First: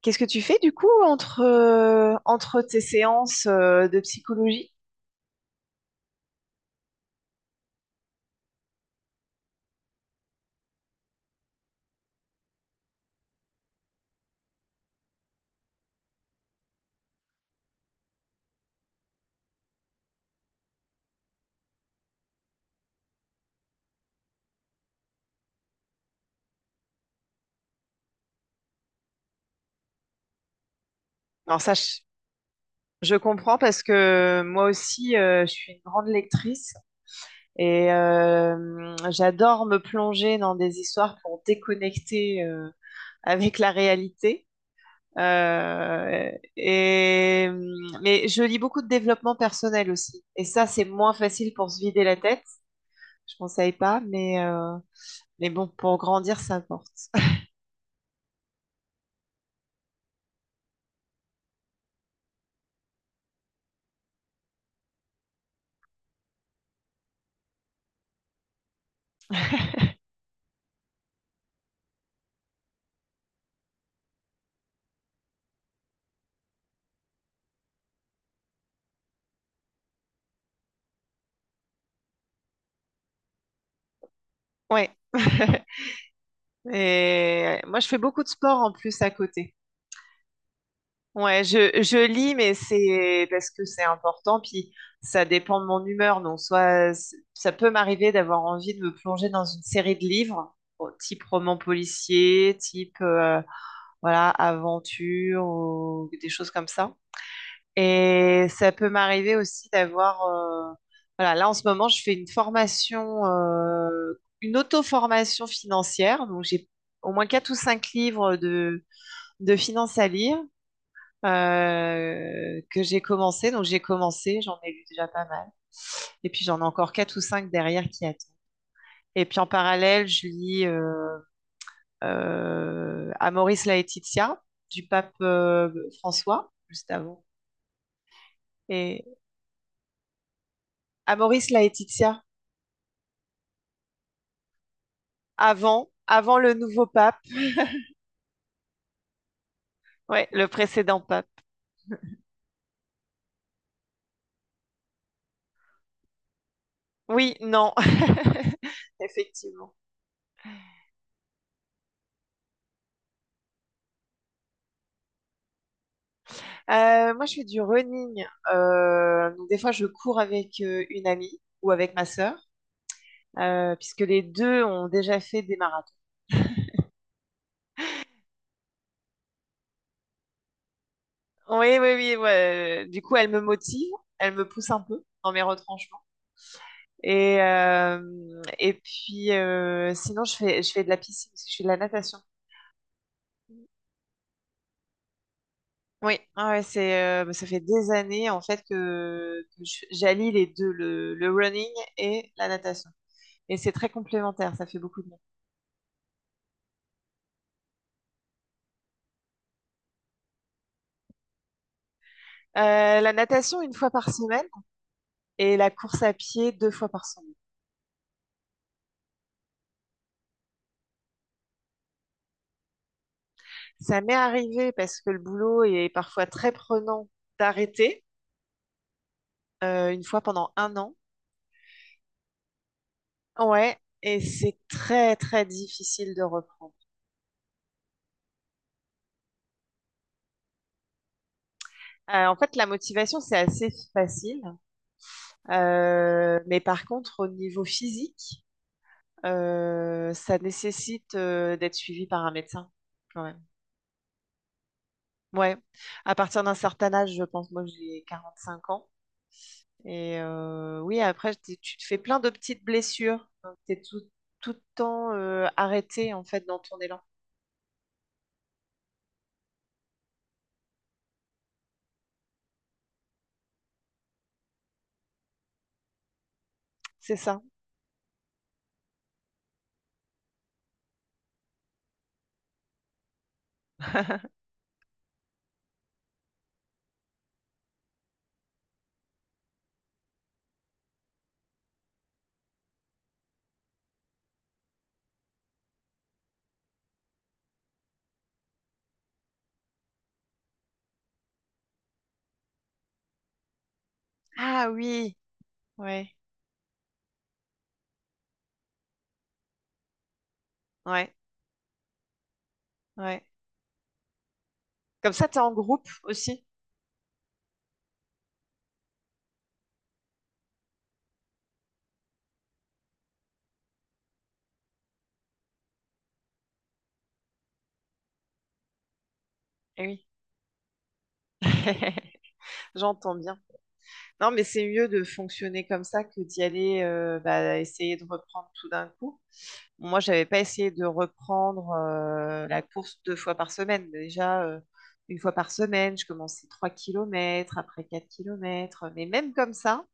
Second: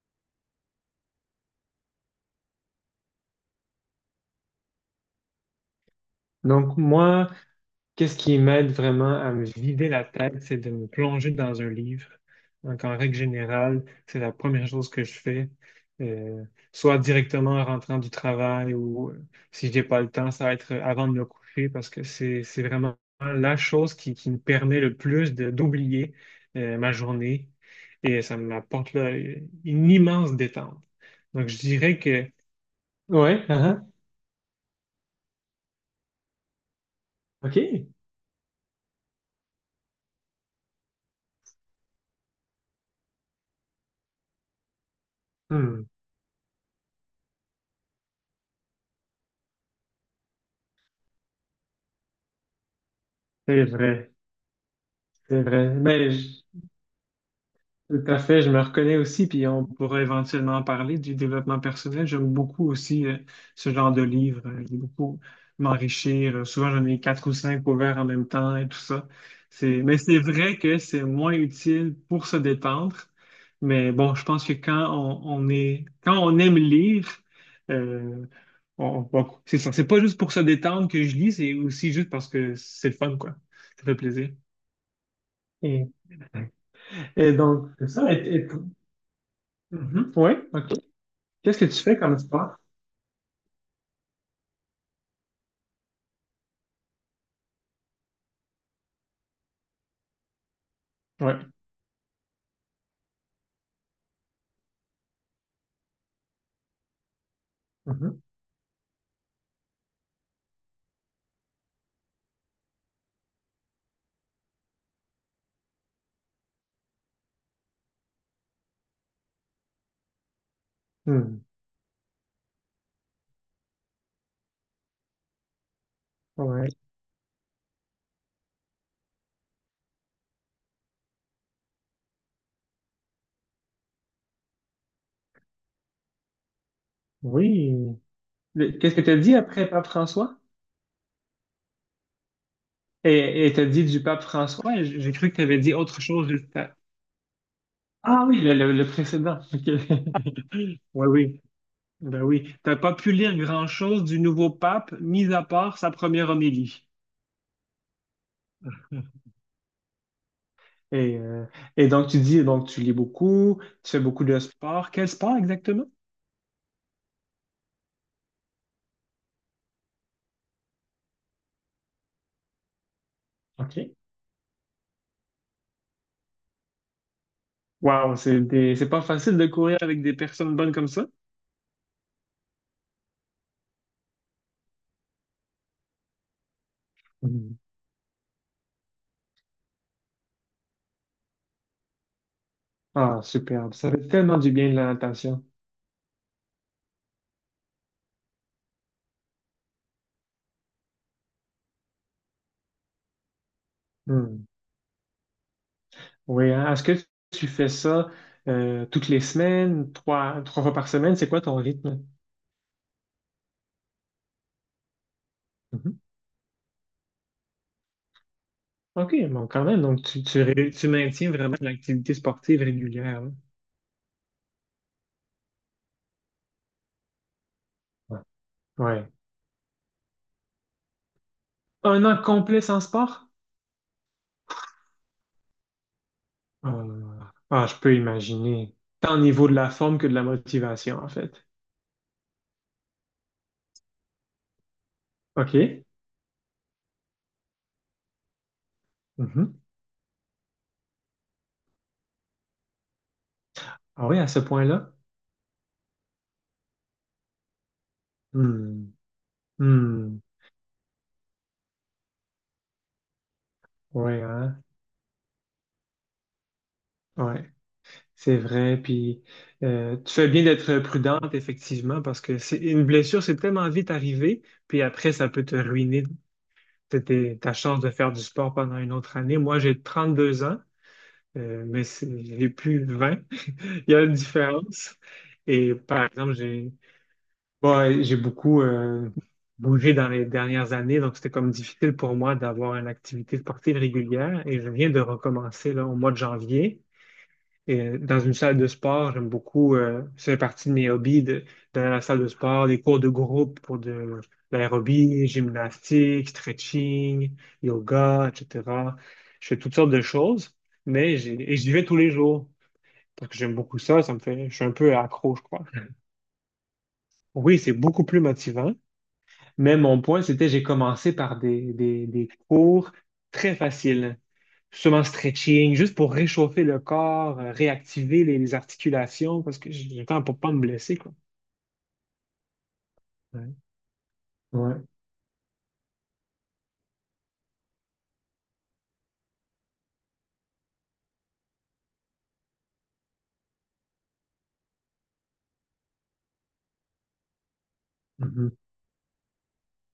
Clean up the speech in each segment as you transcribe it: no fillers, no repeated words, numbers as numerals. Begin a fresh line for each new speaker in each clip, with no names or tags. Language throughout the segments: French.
Qu'est-ce que tu fais du coup entre tes séances de psychologie?
Donc, moi, qu'est-ce qui m'aide vraiment à me vider la tête, c'est de me plonger dans un livre. Donc, en règle générale, c'est la première chose que je fais, euh, soit directement en rentrant du travail ou si j'ai pas le temps, ça va être avant de me coucher parce que c'est vraiment la chose qui me permet le plus d'oublier, ma journée et ça m'apporte là, une immense détente. Donc, je
Alors ça, je,
dirais que,
je
ouais,
comprends
ah,
parce que moi aussi, je suis une grande lectrice
ah, OK.
et j'adore me plonger dans des histoires pour déconnecter avec la réalité.
Hmm,
Euh, et, mais je lis beaucoup de développement personnel aussi. Et ça, c'est moins facile pour se vider la tête. Je ne
c'est
conseille pas,
vrai.
mais, euh,
C'est
mais bon,
vrai.
pour grandir, ça importe.
Tout à fait, je me reconnais aussi, puis on pourrait éventuellement en parler du développement personnel. J'aime beaucoup aussi ce genre de livre. J'aime beaucoup m'enrichir. Souvent, j'en ai quatre ou cinq ouverts en même temps et tout ça. Mais c'est vrai que c'est moins utile pour se détendre. Mais bon, je pense que quand on quand on aime lire, euh, bon, c'est ça. C'est pas juste pour se détendre que je lis, c'est aussi juste parce que c'est le fun, quoi. Ça fait plaisir.
Ouais.
Et- et
Et
donc,
moi, je
c'est
fais
ça.
beaucoup de sport en plus à côté.
Mhm. Oui, OK.
Ouais,
Qu'est-ce que
je,
tu fais
je
comme
lis, mais
sport?
c'est parce que c'est important, puis ça dépend de mon humeur. Donc, soit ça peut m'arriver d'avoir envie de me plonger dans une série de livres, bon, type
Oui.
roman policier, type voilà, aventure ou des choses comme ça.
Mhm.
Et ça peut m'arriver aussi d'avoir voilà, là en ce moment, je fais une formation, une auto-formation financière. Donc, j'ai au moins quatre ou cinq livres de finance à lire
Mhm.
que j'ai commencé. Donc j'ai commencé, j'en ai lu déjà pas mal. Et puis j'en ai
Ouais.
encore quatre ou cinq derrière qui attendent. Et puis en parallèle, je lis Amoris Laetitia du pape François, juste avant.
Oui. Qu'est-ce que
Et
tu as dit après pape François?
Amoris Laetitia,
Et tu as dit du pape François? J'ai cru que tu avais dit
avant,
autre chose.
avant le nouveau pape,
Ah oui, le précédent. OK.
ouais, le précédent
Oui,
pape.
oui. Ben oui. T'as pas pu lire grand-chose du nouveau pape, mis à part sa première homélie.
Oui, non, effectivement.
Et, euh, et donc, tu dis, donc, tu lis beaucoup, tu fais beaucoup de sport. Quel sport exactement?
Moi, je fais du running. Donc des fois, je cours avec une amie ou avec ma sœur,
OK.
puisque les deux ont déjà fait des marathons.
Waouh, c'est pas facile de courir avec des personnes bonnes comme ça.
Oui, oui, oui. Ouais. Du coup, elle me motive, elle me pousse un peu dans mes retranchements. Et,
Mhm.
euh, et puis, sinon, je fais de la piscine, parce que je fais de la natation.
Ah, superbe. Ça fait tellement du bien de la natation.
Oui, ah ouais, ça fait des années, en fait, j'allie les deux, le running et la natation. Et c'est très
Hmm.
complémentaire, ça fait beaucoup de bien.
Oui, hein. Est-ce que tu fais ça toutes les semaines, trois fois par semaine? C'est quoi ton rythme?
La natation une fois par semaine et la
Mhm.
course à pied deux fois par semaine.
OK, bon, quand même. Donc, tu maintiens vraiment une activité sportive régulière. Hein.
Ça m'est arrivé parce que le boulot est parfois très prenant d'arrêter
Ouais. Ouais.
une fois pendant un an.
Un an complet sans sport?
Ouais, et c'est très très difficile de reprendre.
Euh, ah, je peux imaginer. Tant au niveau de la forme que de la motivation, en fait.
En fait, la motivation, c'est assez facile.
OK.
Mais par contre, au niveau physique,
Mhm.
ça nécessite d'être suivi par un médecin quand même.
Ah oui, à ce point-là?
Ouais, à partir d'un certain âge, je pense, moi j'ai 45 ans.
Hmm.
Et
Hmm,
oui, après, tu te fais plein de petites blessures. Tu es tout,
ouais,
tout le
hein,
temps arrêté, en fait, dans ton élan.
ouais, c'est vrai. Puis tu fais bien d'être prudente, effectivement, parce que c'est une blessure, c'est tellement vite arrivé, puis après, ça peut te ruiner
C'est ça.
ta chance de faire du sport pendant une autre année. Moi, j'ai 32 ans, mais j'ai plus 20 Il y a une différence. Et par exemple, j'ai bon, j'ai beaucoup bougé dans les dernières années, donc c'était comme difficile pour moi d'avoir une activité sportive régulière. Et je viens de recommencer là, au mois de janvier. Et dans une salle de sport, j'aime beaucoup, ça fait partie de mes hobbies, d'aller à la salle de sport, les cours de groupe pour de
Ah oui,
l'aérobie,
ouais,
gymnastique, stretching, yoga, etc. Je fais toutes sortes de choses,
ouais,
et j'y vais tous les jours
ouais.
parce que j'aime beaucoup ça, ça me fait, je suis un peu
Comme ça,
accro,
tu es
je
en
crois.
groupe aussi.
Oui, c'est beaucoup plus motivant, mais mon point, c'était j'ai commencé par des cours très faciles. Justement, stretching, juste pour réchauffer le corps, réactiver les articulations, parce que j'ai
Eh
le
oui,
temps pour pas me blesser, quoi.
j'entends bien.
Ouais.
Non, mais c'est
Ouais.
mieux de fonctionner comme ça que d'y aller, bah, essayer de reprendre tout d'un coup. Moi, j'avais pas essayé de reprendre la course deux fois par semaine. Mais déjà, une fois par semaine, je commençais 3 kilomètres, après quatre
Mhm.
kilomètres. Mais même comme ça,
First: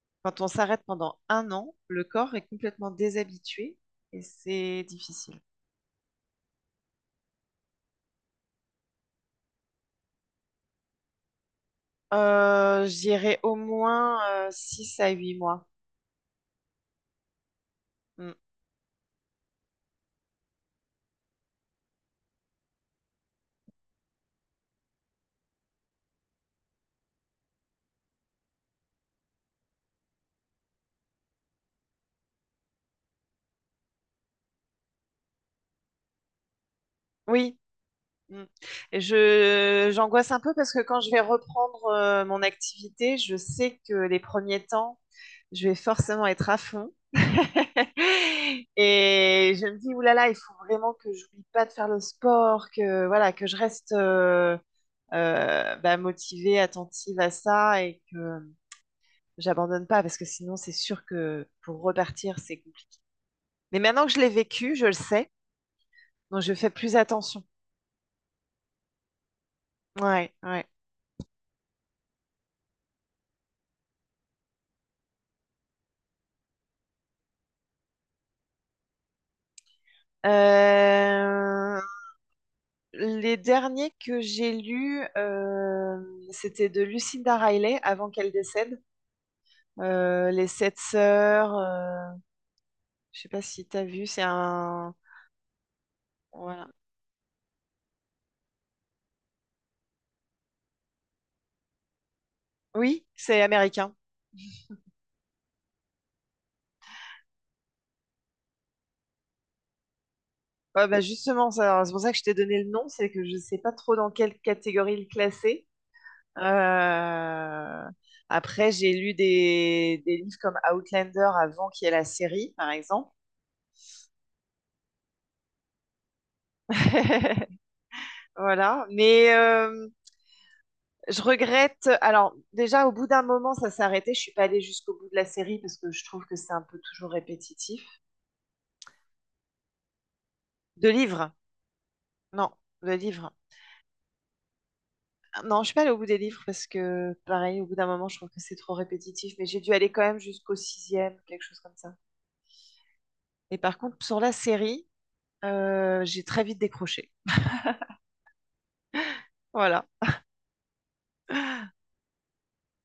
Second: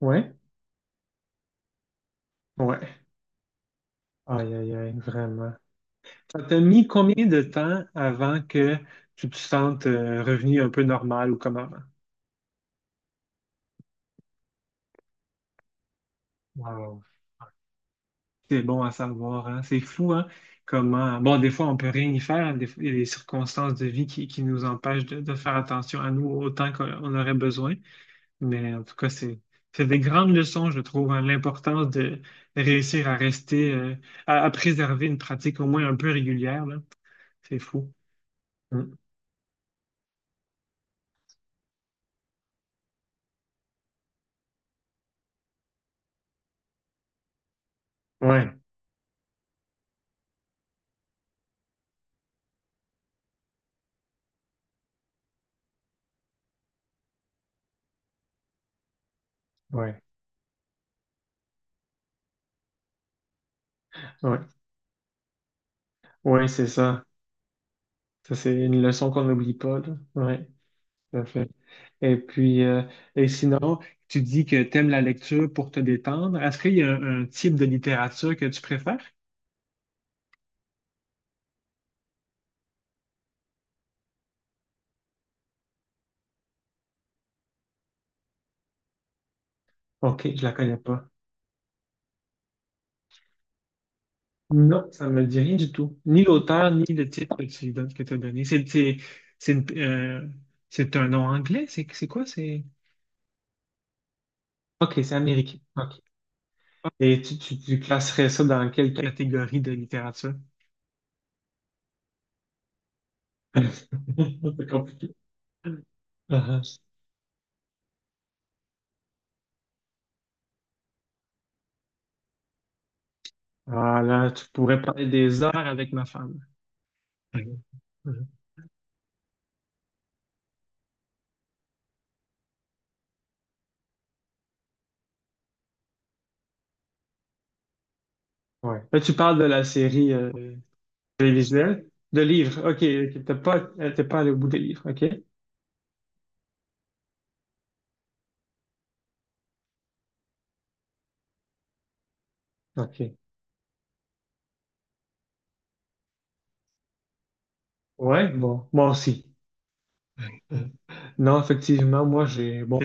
Ouais.
quand on s'arrête pendant un an, le corps est
Ouais.
complètement
Ouais.
déshabitué et
Aïe, aïe,
c'est
aïe,
difficile.
vraiment. Ça t'a mis combien de temps avant que tu te sentes revenu un peu normal ou comme avant?
J'irai au moins 6 à 8 mois.
Wow.
Mm.
C'est bon à savoir, hein? C'est fou, hein? Comment. Bon, des fois, on peut rien y faire. Hein. Des fois, il y a des circonstances de vie qui nous empêchent de faire attention à nous autant qu'on aurait besoin. Mais en tout cas, c'est des grandes leçons, je trouve, hein, l'importance de réussir à rester, à préserver une pratique au moins un peu régulière, là.
Oui.
C'est fou.
Mm.
Mm.
Et j'angoisse un peu parce que quand je vais reprendre mon activité, je sais que les premiers temps, je vais forcément être à fond.
Ouais,
Et je me dis, oulala, il faut vraiment que j'oublie pas de faire le sport, que voilà, que je reste bah, motivée, attentive à ça et que j'abandonne
ouais,
pas parce que sinon, c'est sûr que pour repartir, c'est compliqué. Mais maintenant que je l'ai
ouais,
vécu, je le sais, donc
ouais,
je
c'est
fais plus
ça.
attention.
Ça, c'est une leçon qu'on n'oublie pas, là.
Ouais,
Ouais,
ouais.
tout à fait. Et puis, et sinon, tu dis que tu aimes la lecture pour te détendre. Est-ce qu'il y a un type de littérature que tu préfères?
Euh, Les derniers que j'ai lus, c'était de Lucinda Riley avant qu'elle décède.
Ok, je
Les
la connais
Sept
pas.
Sœurs, je sais pas si t'as vu, c'est
Non,
un...
ça ne me dit rien du tout. Ni
Voilà.
l'auteur, ni le titre que t'as donné. C'est une- euh, c'est un nom anglais? C'est quoi?
Oui, c'est américain.
OK, c'est américain. OK. Et tu classerais ça dans quelle catégorie de littérature?
Ouais, bah justement, c'est pour ça que je t'ai donné le nom, c'est que je sais pas trop dans quelle
C'est
catégorie le
compliqué.
classer.
Ah ah.
Euh, Après, j'ai lu des livres comme Outlander avant qu'il y ait la série, par exemple.
Ah, là, tu pourrais parler des heures avec ma femme. Mhm. Mhm.
Voilà, mais je regrette. Alors, déjà, au bout d'un moment, ça s'est arrêté. Je suis pas allée jusqu'au bout de la série parce que je trouve que c'est un peu toujours répétitif.
Ouais. Là, tu parles de la série
De livres?
télévisuelle, de
Non,
livres. OK,
de
ok.
livres.
T'es pas allé au bout des livres. OK?
Non, je suis pas allée au bout des livres parce que, pareil, au bout d'un moment, je trouve que c'est trop répétitif. Mais j'ai dû aller quand même jusqu'au sixième, quelque chose comme ça.
OK.
Et par contre, sur la série, j'ai très vite décroché.
Ouais, bon, moi aussi.
Voilà.
Non, effectivement, moi j'ai bon,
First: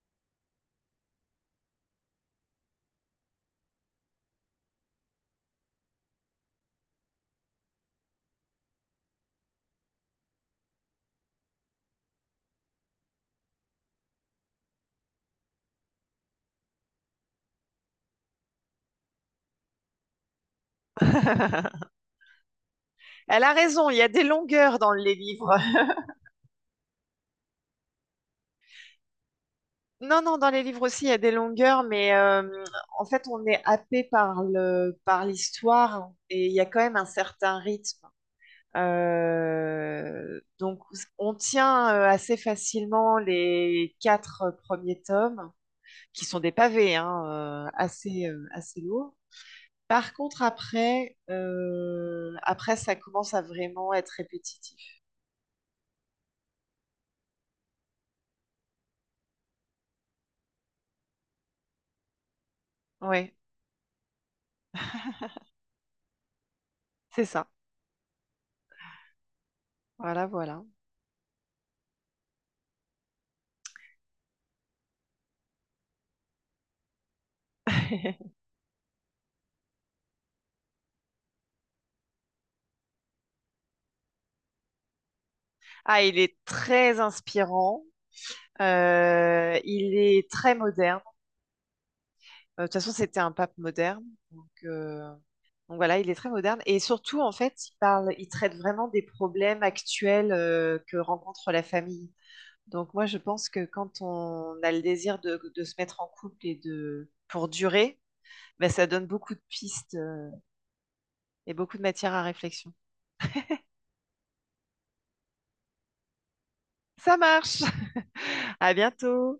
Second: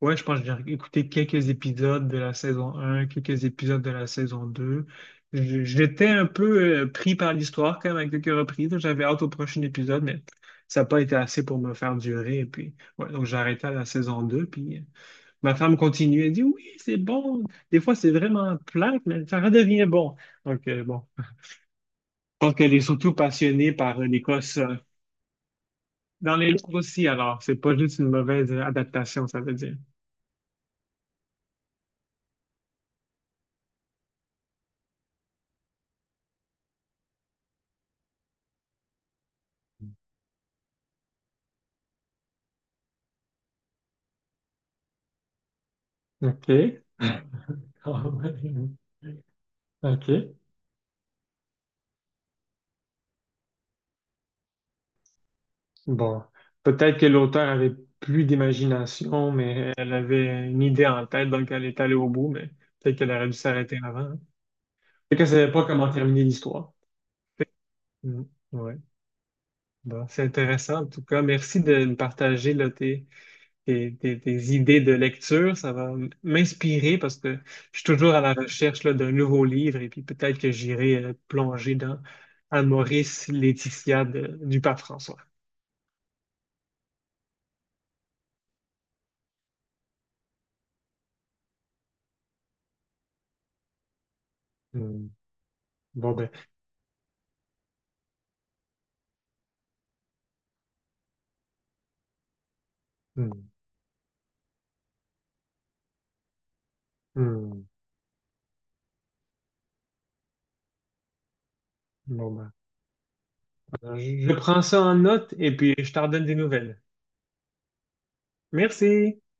ouais, je pense que j'ai écouté quelques épisodes de la saison 1, quelques épisodes de la saison 2. J'étais un peu pris par l'histoire quand même à quelques reprises. J'avais hâte au prochain épisode, mais ça n'a pas été assez pour me faire durer. Et puis, ouais, donc j'ai arrêté à la saison 2. Puis ma femme continue. Elle dit oui, c'est bon. Des fois, c'est vraiment plate, mais ça redevient bon. Donc, bon. Je pense qu'elle est surtout
Elle a
passionnée
raison, il
par
y a des
l'Écosse.
longueurs dans les livres.
Dans les livres aussi, alors, c'est pas juste une mauvaise adaptation, ça veut dire.
Non, non, dans les livres aussi, il y a des longueurs, mais en fait, on est happé par l'histoire et il y a quand même un certain rythme. Donc, on tient assez facilement les quatre premiers tomes, qui sont des
OK.
pavés, hein, euh, assez, euh, assez lourds.
OK.
Par contre, après, ça commence à vraiment être répétitif.
Bon, peut-être que l'auteur avait plus d'imagination, mais elle avait une idée en tête, donc elle est allée au bout, mais peut-être qu'elle aurait
Oui,
dû s'arrêter avant. Hein. Peut-être qu'elle savait pas comment terminer l'histoire.
c'est ça.
Mm. Ouais. Bon, c'est
Voilà, voilà.
intéressant en tout cas. Merci de me partager là, tes, tes idées de lecture. Ça va m'inspirer parce que je suis toujours à la recherche là, d'un nouveau livre et puis peut-être que j'irai plonger dans Maurice Laetitia du pape François.
Ah, il est très inspirant. Il est très moderne. De toute façon, c'était un pape moderne. Donc,
Hmm.
euh, donc voilà, il
Bon
est
ben,
très moderne. Et surtout, en fait, il traite vraiment des problèmes actuels que rencontre la famille. Donc moi, je
hmm.
pense que quand on a le désir de se mettre en couple et de pour
Hmm.
durer, ben, ça donne beaucoup de pistes et beaucoup de matière à
Bon ben,
réflexion.
je prends ça en note et puis je t'en donne des nouvelles.
Ça marche. À
Merci.
bientôt.